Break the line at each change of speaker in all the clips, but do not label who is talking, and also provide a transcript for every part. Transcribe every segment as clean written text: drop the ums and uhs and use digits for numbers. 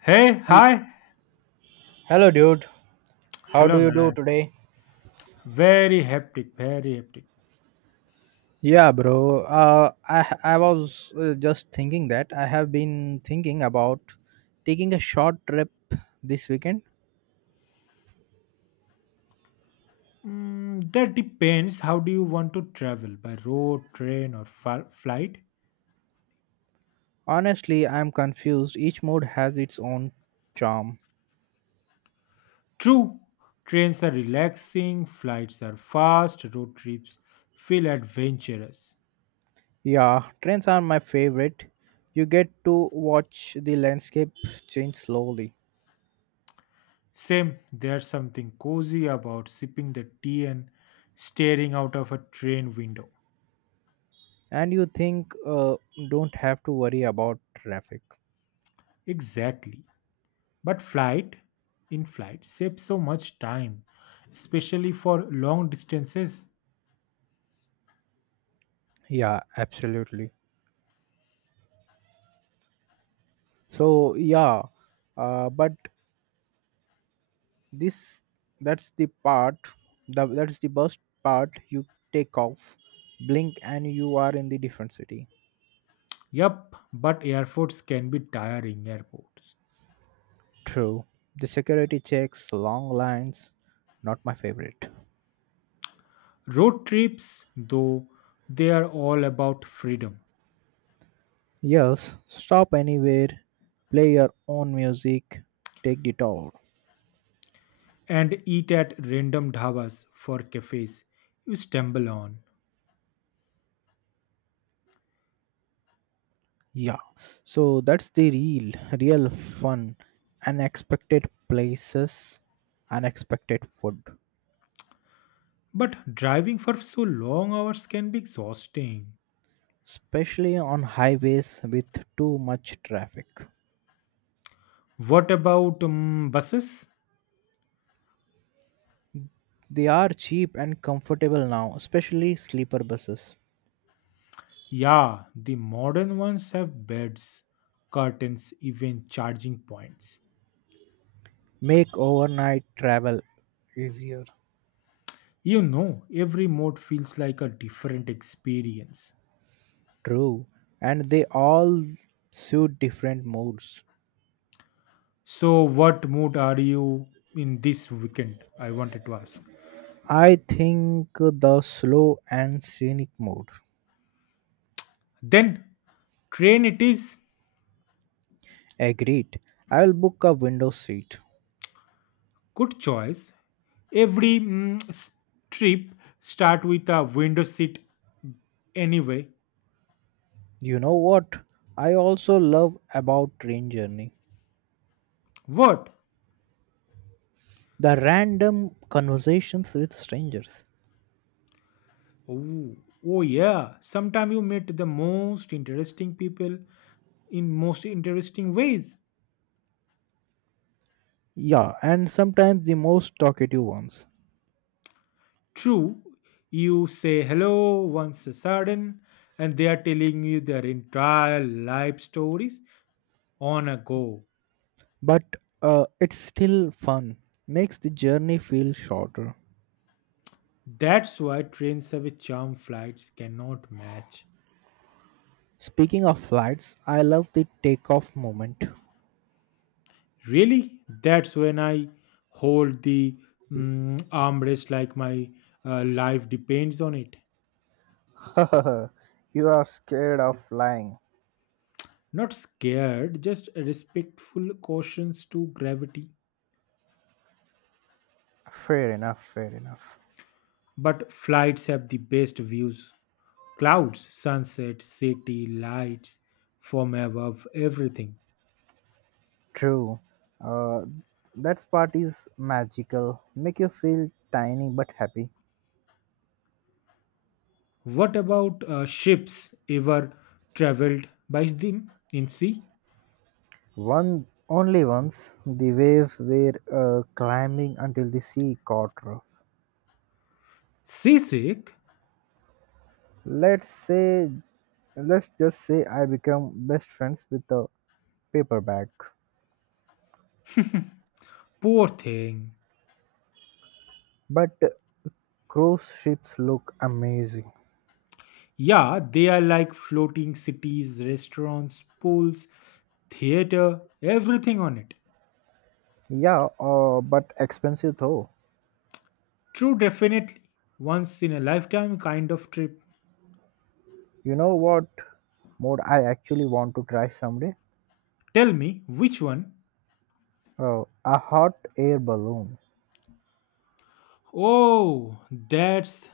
Hey,
Hel-
hi.
Hello, dude. How do
Hello,
you do
man.
today?
Very hectic, very hectic.
Yeah, bro. Uh, I I was just thinking that I have been thinking about taking a short trip this weekend.
That depends. How do you want to travel? By road, train, or flight?
Honestly, I'm confused. Each mode has its own charm.
True. Trains are relaxing, flights are fast, road trips feel adventurous.
Yeah, trains are my favorite. You get to watch the landscape change slowly,
Same, there's something cozy about sipping the tea and staring out of a train window.
and you think don't have to worry about traffic.
Exactly. But flight, in flight, saves so much time, especially for long distances.
Yeah, absolutely. So yeah, but this that's the part that's the best part. You take off, blink and you are in the different city.
Yup, but airports can be tiring airports.
True, the security checks, long lines, not my favorite.
Road trips, though, they are all about freedom.
Yes, stop anywhere, play your own music, take the tour.
And eat at random dhabas for cafes you stumble on.
Yeah, so that's the real fun, unexpected places, unexpected food.
But driving for so long hours can be exhausting.
Especially on highways with too much traffic.
What about buses?
They are cheap and comfortable now, especially sleeper buses.
Yeah, the modern ones have beds, curtains, even charging points.
Make overnight travel easier.
You know, every mode feels like a different experience.
True, and they all suit different moods.
So, what mood are you in this weekend? I wanted to ask.
I think the slow and scenic mode.
Then, train it is.
Agreed. I will book a window seat.
Good choice. Every trip start with a window seat anyway.
You know what? I also love about train journey.
What?
The random conversations with strangers.
Oh, oh yeah. Sometimes you meet the most interesting people in most interesting ways.
Yeah, and sometimes the most talkative ones.
True, you say hello once a sudden, and they are telling you their entire life stories on a go.
But it's still fun. Makes the journey feel shorter.
That's why trains have a charm flights cannot match.
Speaking of flights, I love the takeoff moment.
Really? That's when I hold the armrest like my life depends on it.
You are scared of flying.
Not scared, just respectful cautions to gravity.
Fair enough, fair enough.
But flights have the best views, clouds, sunset, city, lights from above, everything.
True. Uh, that part is magical. Make you feel tiny but happy.
What about ships ever traveled by them in sea?
One only Once the waves were climbing until the sea caught rough.
Seasick?
Let's say, let's just say I become best friends with a paperback.
Poor thing.
But cruise ships look amazing.
Yeah, they are like floating cities, restaurants, pools, theater, everything on it.
Yeah, but expensive though.
True, definitely. Once in a lifetime kind of trip.
You know what mode I actually want to try someday?
Tell me, which one?
Oh, a hot air balloon.
Oh, that's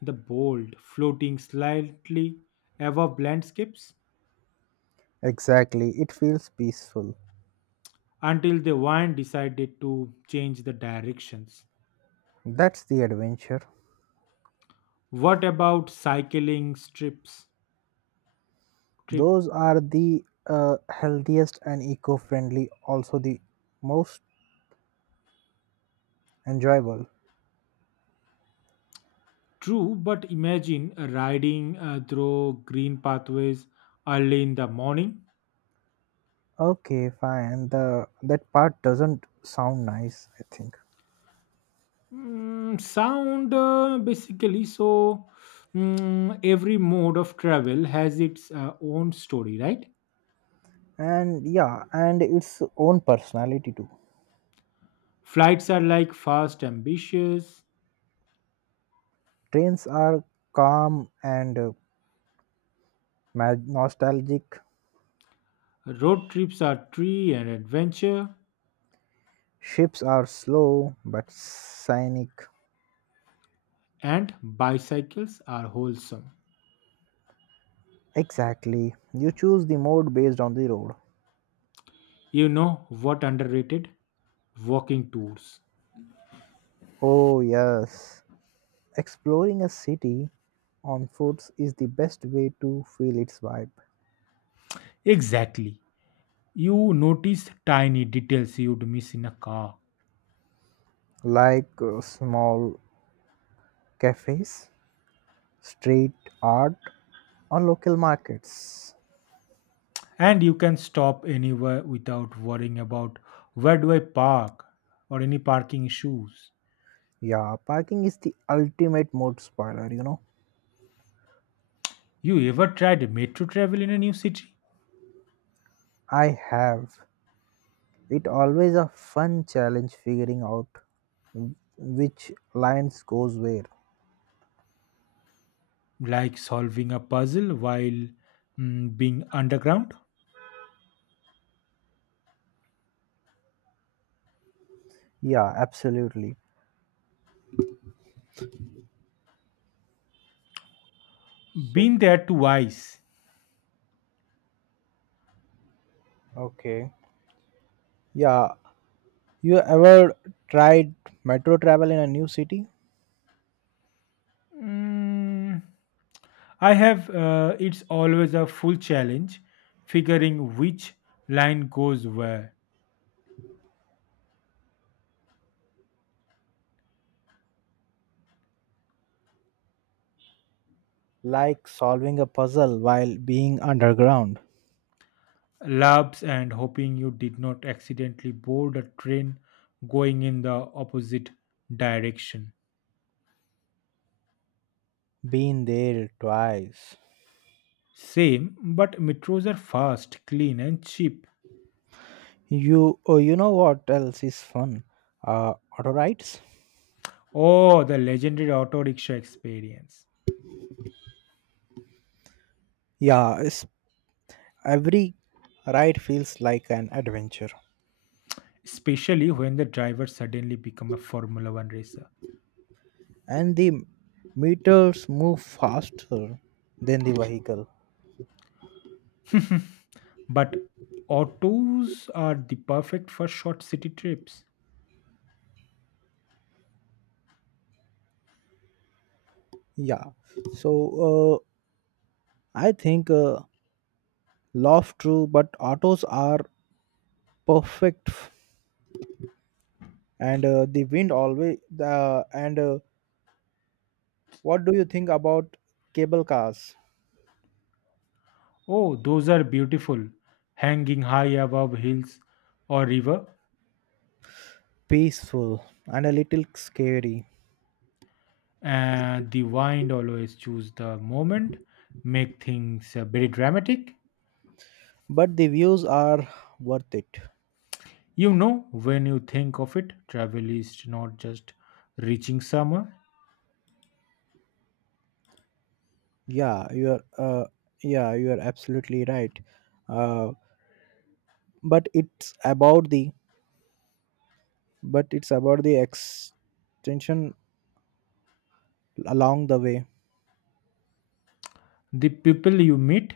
the bold, floating slightly above landscapes
Exactly, it feels peaceful.
until the wind decided to change the directions.
That's the adventure.
What about cycling strips? Trip.
Those are the healthiest and eco friendly, also the most enjoyable.
True, but imagine riding through green pathways early in the morning.
Okay, fine. The That part doesn't sound nice, I think.
Sound basically, so every mode of travel has its own story, right?
And yeah, and its own personality too.
Flights are like fast, ambitious,
Trains are calm and nostalgic.
road trips are tree and adventure,
Ships are slow but scenic.
and bicycles are wholesome.
Exactly. You choose the mode based on the road.
You know what underrated? Walking tours.
Oh, yes. Exploring a city on foot is the best way to feel its vibe.
Exactly. You notice tiny details you'd miss in a car,
Like small cafes, street art, or local markets.
and you can stop anywhere without worrying about where do I park or any parking issues.
Yeah, parking is the ultimate mood spoiler, you know.
You ever tried metro travel in a new city?
I have. It always a fun challenge figuring out which lines goes where.
Like solving a puzzle while being underground?
Yeah, absolutely. So,
Been there twice.
okay. Yeah, you ever tried metro travel in a new city?
Mm, I have, it's always a full challenge figuring which line goes where.
Like solving a puzzle while being underground.
Labs and hoping you did not accidentally board a train going in the opposite direction.
Been there twice.
Same, but metros are fast, clean, and cheap.
You know what else is fun? Auto rides.
Oh, the legendary auto rickshaw experience.
Yeah, it's, every ride feels like an adventure,
Especially when the driver suddenly become a Formula One racer.
and the meters move faster than the vehicle.
But autos are the perfect for short city trips.
Yeah, so I think love true, but autos are perfect, f- and the wind always. And what do you think about cable cars?
Oh, those are beautiful, hanging high above hills or river.
Peaceful and a little scary,
And the wind always choose the moment make things very dramatic.
but the views are worth it.
You know when you think of it, travel is not just reaching somewhere,
Yeah, you're absolutely right. uh, but it's about the but it's about the extension along the way.
the people you meet,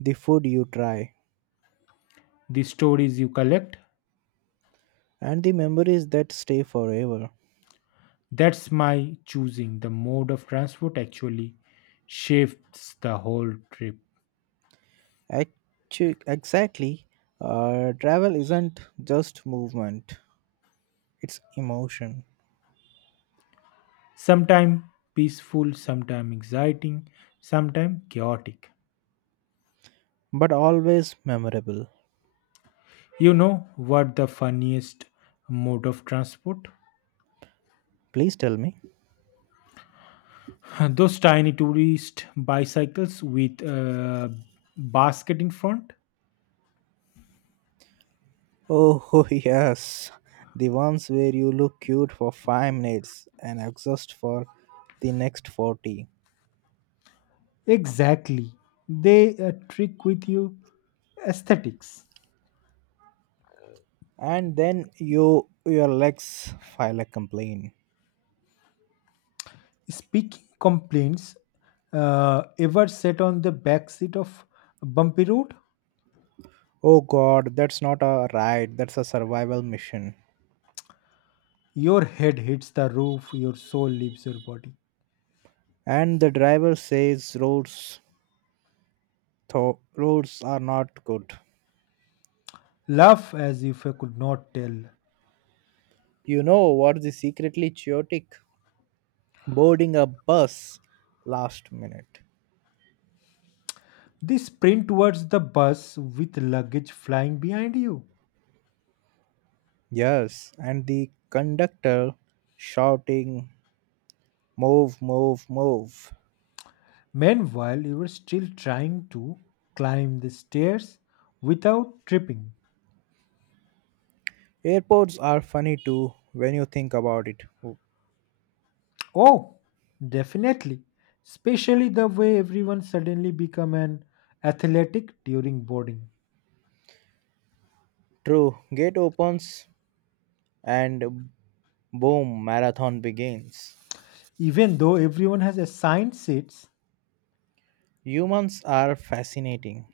The food you try,
the stories you collect,
and the memories that stay forever.
that's my choosing the mode of transport actually shifts the whole trip.
Exactly. Travel isn't just movement, it's emotion,
Sometimes peaceful, sometimes exciting, sometimes chaotic.
but always memorable.
You know what the funniest mode of transport.
Please tell me.
Those tiny tourist bicycles with a basket in front.
Oh, yes. The ones where you look cute for 5 minutes and exhaust for the next 40.
Exactly. They trick with you aesthetics.
And then you your legs file a complaint.
Speaking complaints, ever sat on the back seat of a bumpy road?
Oh god, that's not a ride, that's a survival mission.
Your head hits the roof, your soul leaves your body.
And the driver says roads are not good.
Laugh as if I could not tell.
You know what's the secretly chaotic? Boarding a bus last minute.
They sprint towards the bus with luggage flying behind you.
Yes, and the conductor shouting, "Move, move, move."
Meanwhile, you were still trying to climb the stairs without tripping.
Airports are funny too when you think about it.
Oh, definitely. Especially the way everyone suddenly become an athletic during boarding.
True, gate opens and boom, marathon begins.
Even though everyone has assigned seats,
Humans are fascinating.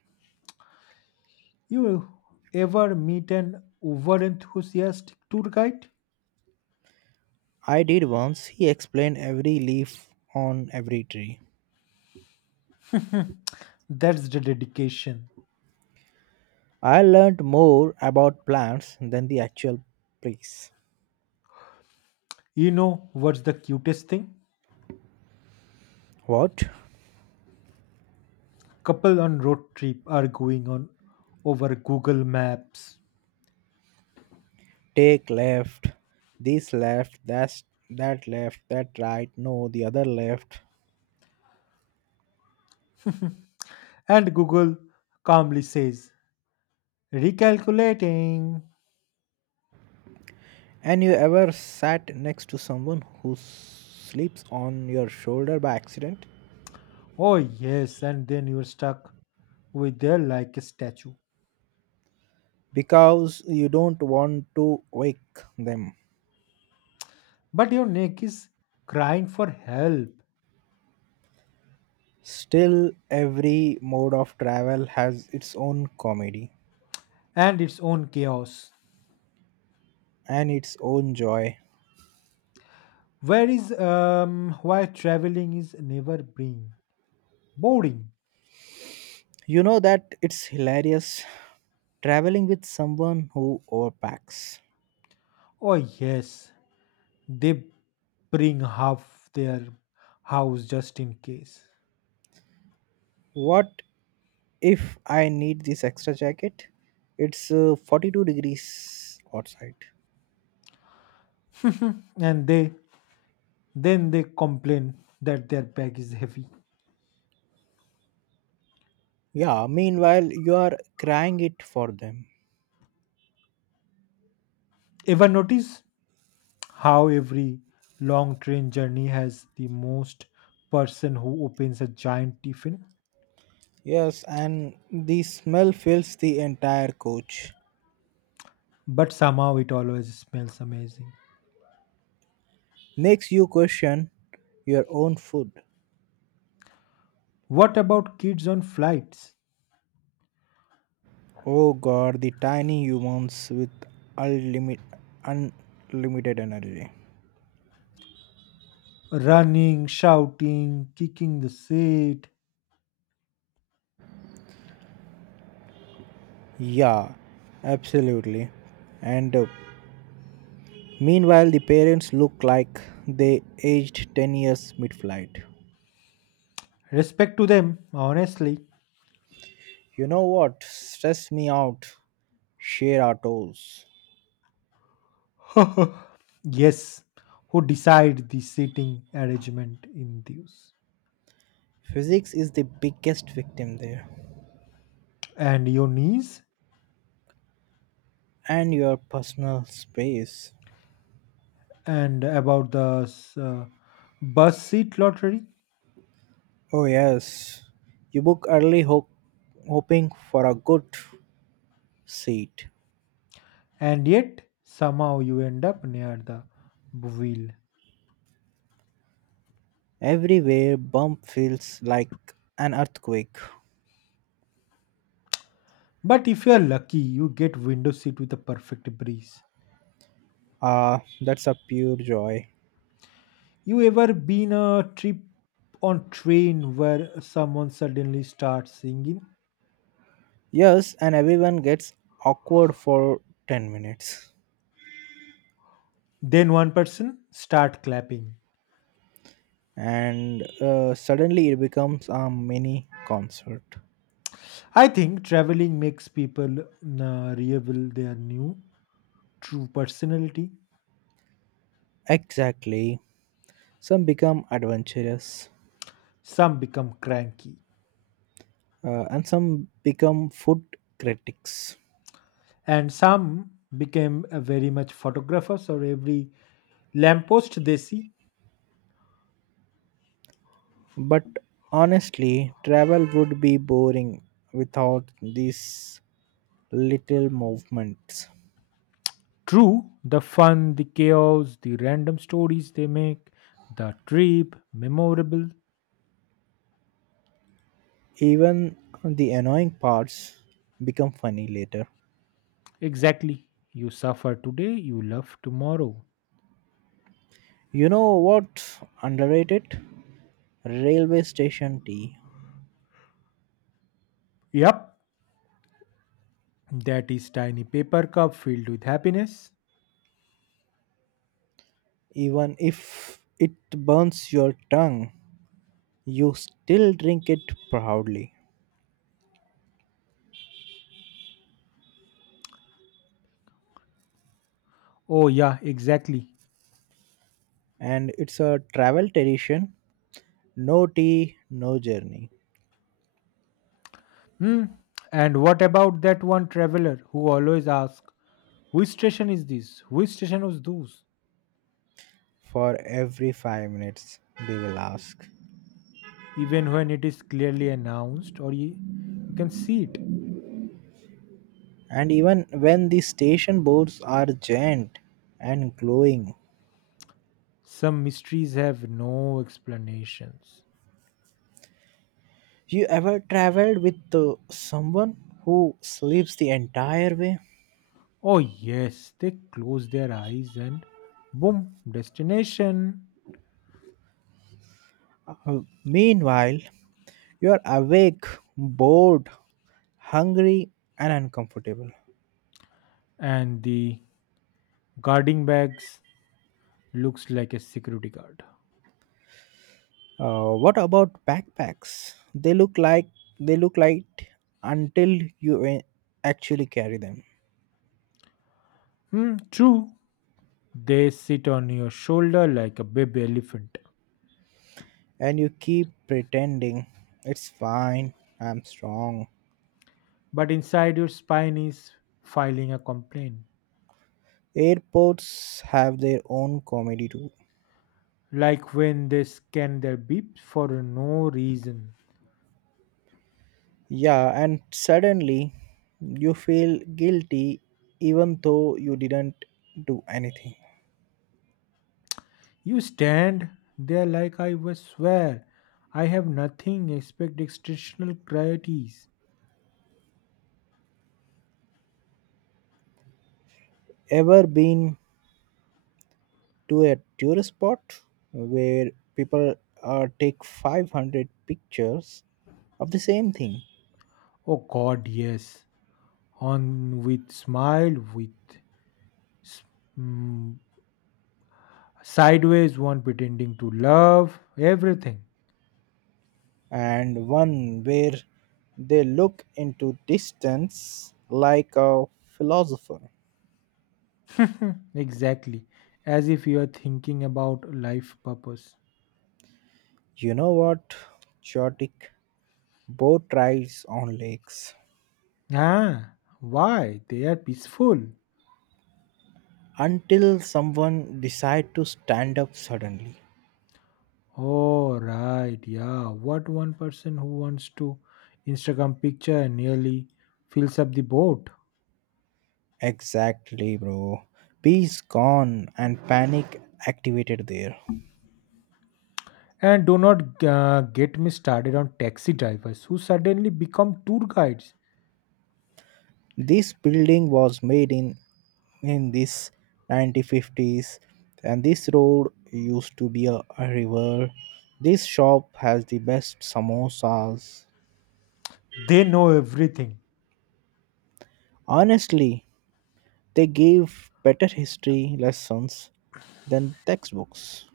you ever meet an overenthusiastic tour guide?
I did once, he explained every leaf on every tree.
That's the dedication.
I learned more about plants than the actual place.
You know what's the cutest thing?
What?
Couple on road trip are going on over Google Maps.
Take left, this left, that's that left, that right, no, the other left.
And Google calmly says, recalculating.
And you ever sat next to someone who sleeps on your shoulder by accident
Oh, yes, and then you're stuck with there like a statue.
because you don't want to wake them?
But your neck is crying for help
Still, every mode of travel has its own comedy
and its own chaos.
and its own joy.
Where is why traveling is never bring boring.
You know that it's hilarious traveling with someone who overpacks.
Oh yes, they bring half their house just in case.
What if I need this extra jacket? It's 42 degrees outside.
And they then they complain that their bag is heavy.
Yeah, meanwhile, you are crying it for them.
Ever notice how every long train journey has the most person who opens a giant tiffin,
Yes, and the smell fills the entire coach,
but somehow it always smells amazing.
makes you question your own food.
What about kids on flights?
Oh god, the tiny humans with unlimit, unlimited energy.
Running, shouting, kicking the seat.
Yeah, absolutely. And meanwhile, the parents look like they aged 10 years mid flight.
Respect to them, honestly.
You know what? Stress me out. Share our toes.
Yes, who decide the seating arrangement in these.
Physics is the biggest victim there.
And your knees?
And your personal space.
And about the uh, bus seat lottery?
Oh, yes. You book early, hoping for a good seat.
And yet somehow you end up near the wheel.
Everywhere, bump feels like an earthquake.
But if you are lucky, you get window seat with a perfect breeze.
Ah, that's a pure joy.
You ever been a trip on train where someone suddenly starts singing,
Yes, and everyone gets awkward for 10 minutes.
then one person start clapping?
And suddenly it becomes a mini concert.
I think traveling makes people reveal their new true personality.
Exactly. Some become adventurous,
Some become cranky,
and some become food critics.
and some became very much photographers or every lamppost they see.
But honestly, travel would be boring without these little movements.
True, the fun, the chaos, the random stories they make, the trip, memorable.
Even the annoying parts become funny later.
Exactly. You suffer today, you love tomorrow.
You know what's underrated? Railway station tea.
Yep, that is tiny paper cup filled with happiness.
Even if it burns your tongue, you still drink it proudly.
Oh, yeah, exactly.
And it's a travel tradition, no tea, no journey.
Hmm. And what about that one traveler who always asks, which station is this? Which station was those?
For every 5 minutes they will ask.
Even when it is clearly announced you can see it.
And even when the station boards are giant and glowing.
Some mysteries have no explanations.
You ever traveled with someone who sleeps the entire way?
Oh, yes, they close their eyes and boom, destination.
Uh, Meanwhile, you are awake, bored, hungry and uncomfortable.
And the guarding bags looks like a security guard.
What about backpacks? they look like they look light until you actually carry them.
Hmm, true. They sit on your shoulder like a baby elephant,
And you keep pretending it's fine, I'm strong.
but inside your spine is filing a complaint.
Airports have their own comedy too.
Like when they scan their beeps for no reason.
Yeah, and suddenly you feel guilty even though you didn't do anything.
You stand there like I was swear. I have nothing except extrinsic qualities.
Ever been to a tourist spot where people take 500 pictures of the same thing
Oh God, yes. On with smile, with s- mm, sideways one pretending to love, everything.
and one where they look into distance like a philosopher?
Exactly. As if you are thinking about life purpose.
You know what? Chaotic boat rides on lakes
Ah, why? They are peaceful.
until someone decide to stand up suddenly.
Oh, right. Yeah. What one person who wants to Instagram picture nearly fills up the boat.
Exactly, bro. Peace gone and panic activated there.
And do not get me started on taxi drivers who suddenly become tour guides.
This building was made in this 1950s and this road used to be a river. This shop has the best samosas.
They know everything.
Honestly, they gave better history lessons than textbooks.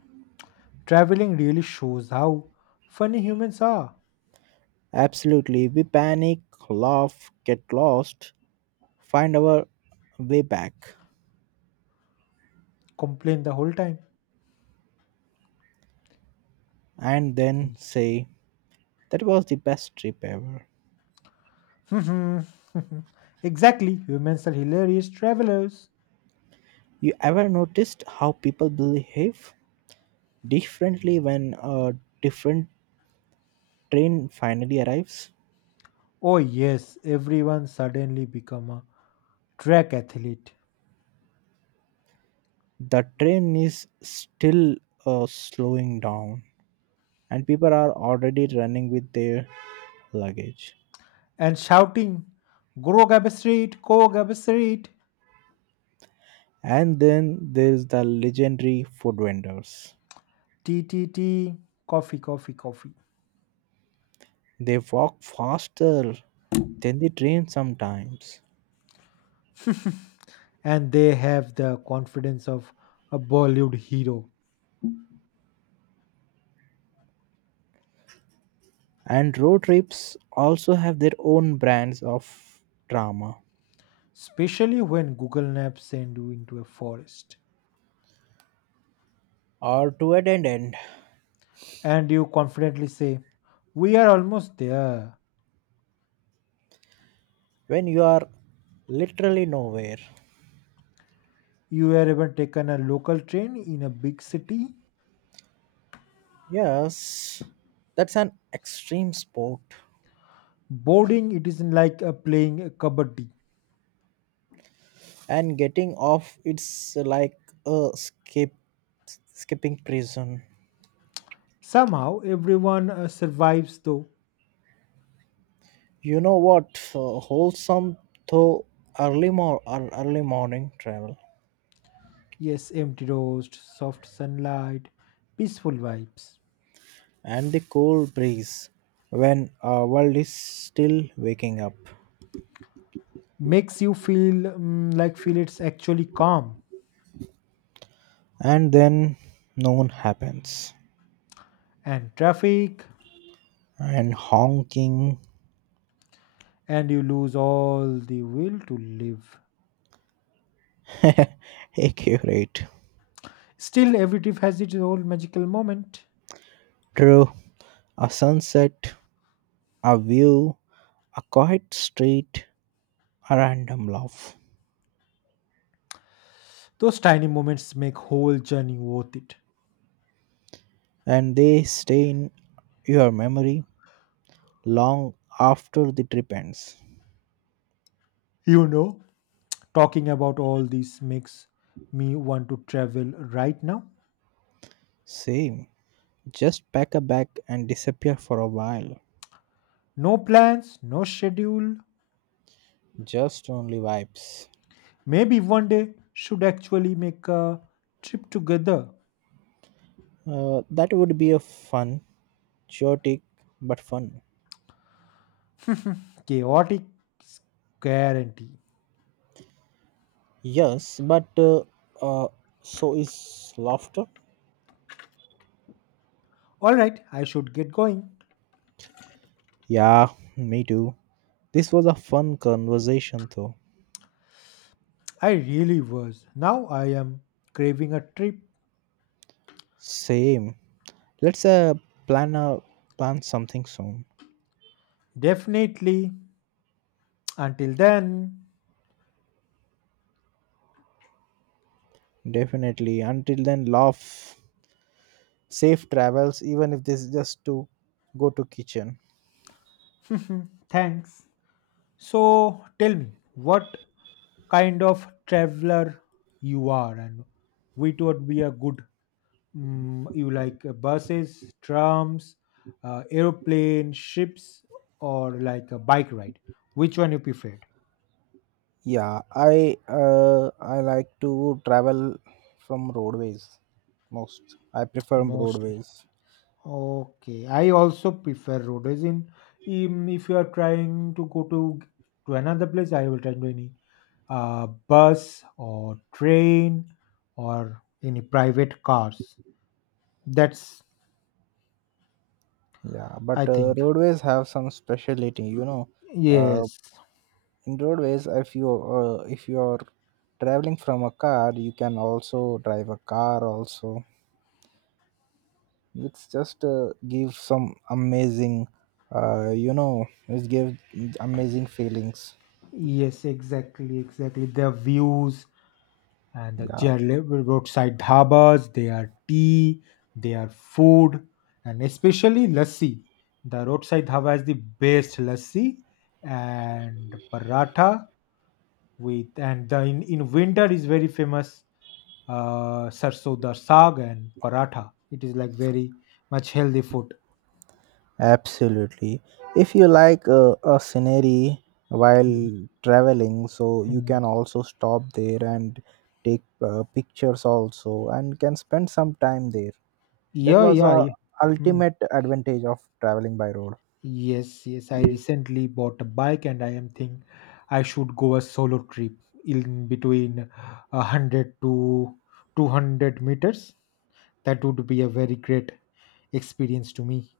Traveling really shows how funny humans are.
Absolutely, we panic, laugh, get lost, find our way back,
Complain the whole time.
and then say, "That was the best trip ever."
Exactly, humans are hilarious travelers.
You ever noticed how people behave differently when a different train finally arrives?
Oh yes, everyone suddenly become a track athlete
The train is still slowing down, and people are already running with their luggage.
and shouting, go Gabba Street,
And then there's the legendary food vendors.
TTT, coffee, coffee, coffee."
They walk faster than the train sometimes.
And they have the confidence of a Bollywood hero,
And road trips also have their own brands of drama.
especially when Google Maps send you into a forest.
Or to a dead end,
And you confidently say, we are almost there.
when you are literally nowhere.
You have even taken a local train in a big city.
Yes, that's an extreme sport.
Boarding it isn't like playing a kabaddi.
And getting off, it's like a skip, skipping prison.
Somehow everyone survives though.
You know what? Wholesome though, early morning travel
Yes, empty roast, soft sunlight, peaceful vibes.
and the cool breeze when our world is still waking up.
Makes you feel feel it's actually calm
And then noon happens,
and traffic
and honking.
and you lose all the will to live.
Accurate.
Still every trip has its own magical moment.
True, a sunset, a view, a quiet street, a random laugh,
Those tiny moments make whole journey worth it.
and they stay in your memory long after the trip ends.
You know, talking about all this makes me want to travel right now.
Same. Just pack a bag and disappear for a while.
No plans, no schedule.
Just only vibes.
Maybe one day should actually make a trip together.
That would be a fun, chaotic, but fun.
Chaotic guarantee.
Yes, but uh, so is laughter.
All right, I should get going.
Yeah, me too. This was a fun conversation, though.
I really was. Now I am craving a trip.
Same. Let's plan a plan something soon.
Definitely. Until then,
Definitely. Until then, laugh. Safe travels, even if this is just to go to kitchen.
thanks. So tell me, what kind of traveler you are, and which would be a good you like buses, trams, airplane, ships, or like a bike ride? Which one you preferred
Yeah, I like to travel from roadways most. I prefer
mostly?
roadways.
Okay, I also prefer road as in if you are trying to go to another place, I will try to any bus or train or any private cars. That's,
Yeah,
I
but
think,
roadways have some speciality, you know. Uh,
yes,
in roadways, if you are traveling from a car, you can also drive a car. Also, it's just give some amazing, it gives amazing feelings.
yes, exactly, exactly. Their views and the
Yeah.
Roadside dhabas, their tea, their food, and especially lassi. The roadside dhaba is the best lassi and paratha with and the in winter is very famous sarso da saag and paratha. It is like very much healthy food.
Absolutely. If you like a scenery
Mm,
while traveling, so you
mm.
can also stop there and take pictures also and can spend some time there. That
Yeah,
was
yeah,
a
yeah. Hmm.
ultimate advantage of traveling by road.
Yes, yes. I recently bought a bike and I am think I should go a solo trip in between a 100 to 200 meters. That would be a very great experience to me.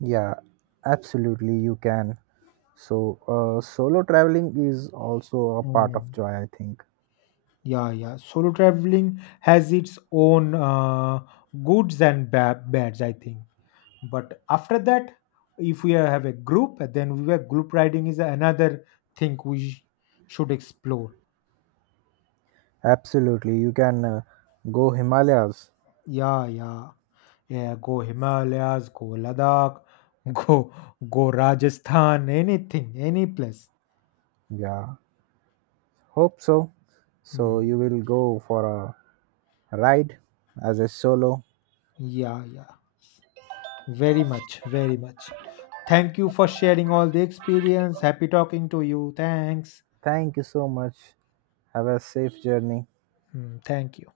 Yeah, absolutely you can. So solo traveling is also a part of
Mm,
joy, I think.
Yeah, yeah. Solo traveling has its own goods and bads, I think. But after that, if we have a group, then we were group riding is another thing should explore.
Absolutely, you can go Himalayas.
Yeah, yeah. Yeah, go Himalayas, go Ladakh, go go Rajasthan, anything, any place.
Yeah, hope so. So
Hmm.
you will go for a ride as a solo.
Yeah, yeah. Very much, very much. Thank you for sharing all the experience. Happy talking to you. Thanks.
Thank you so much. Have a safe journey.
Hmm, Thank you.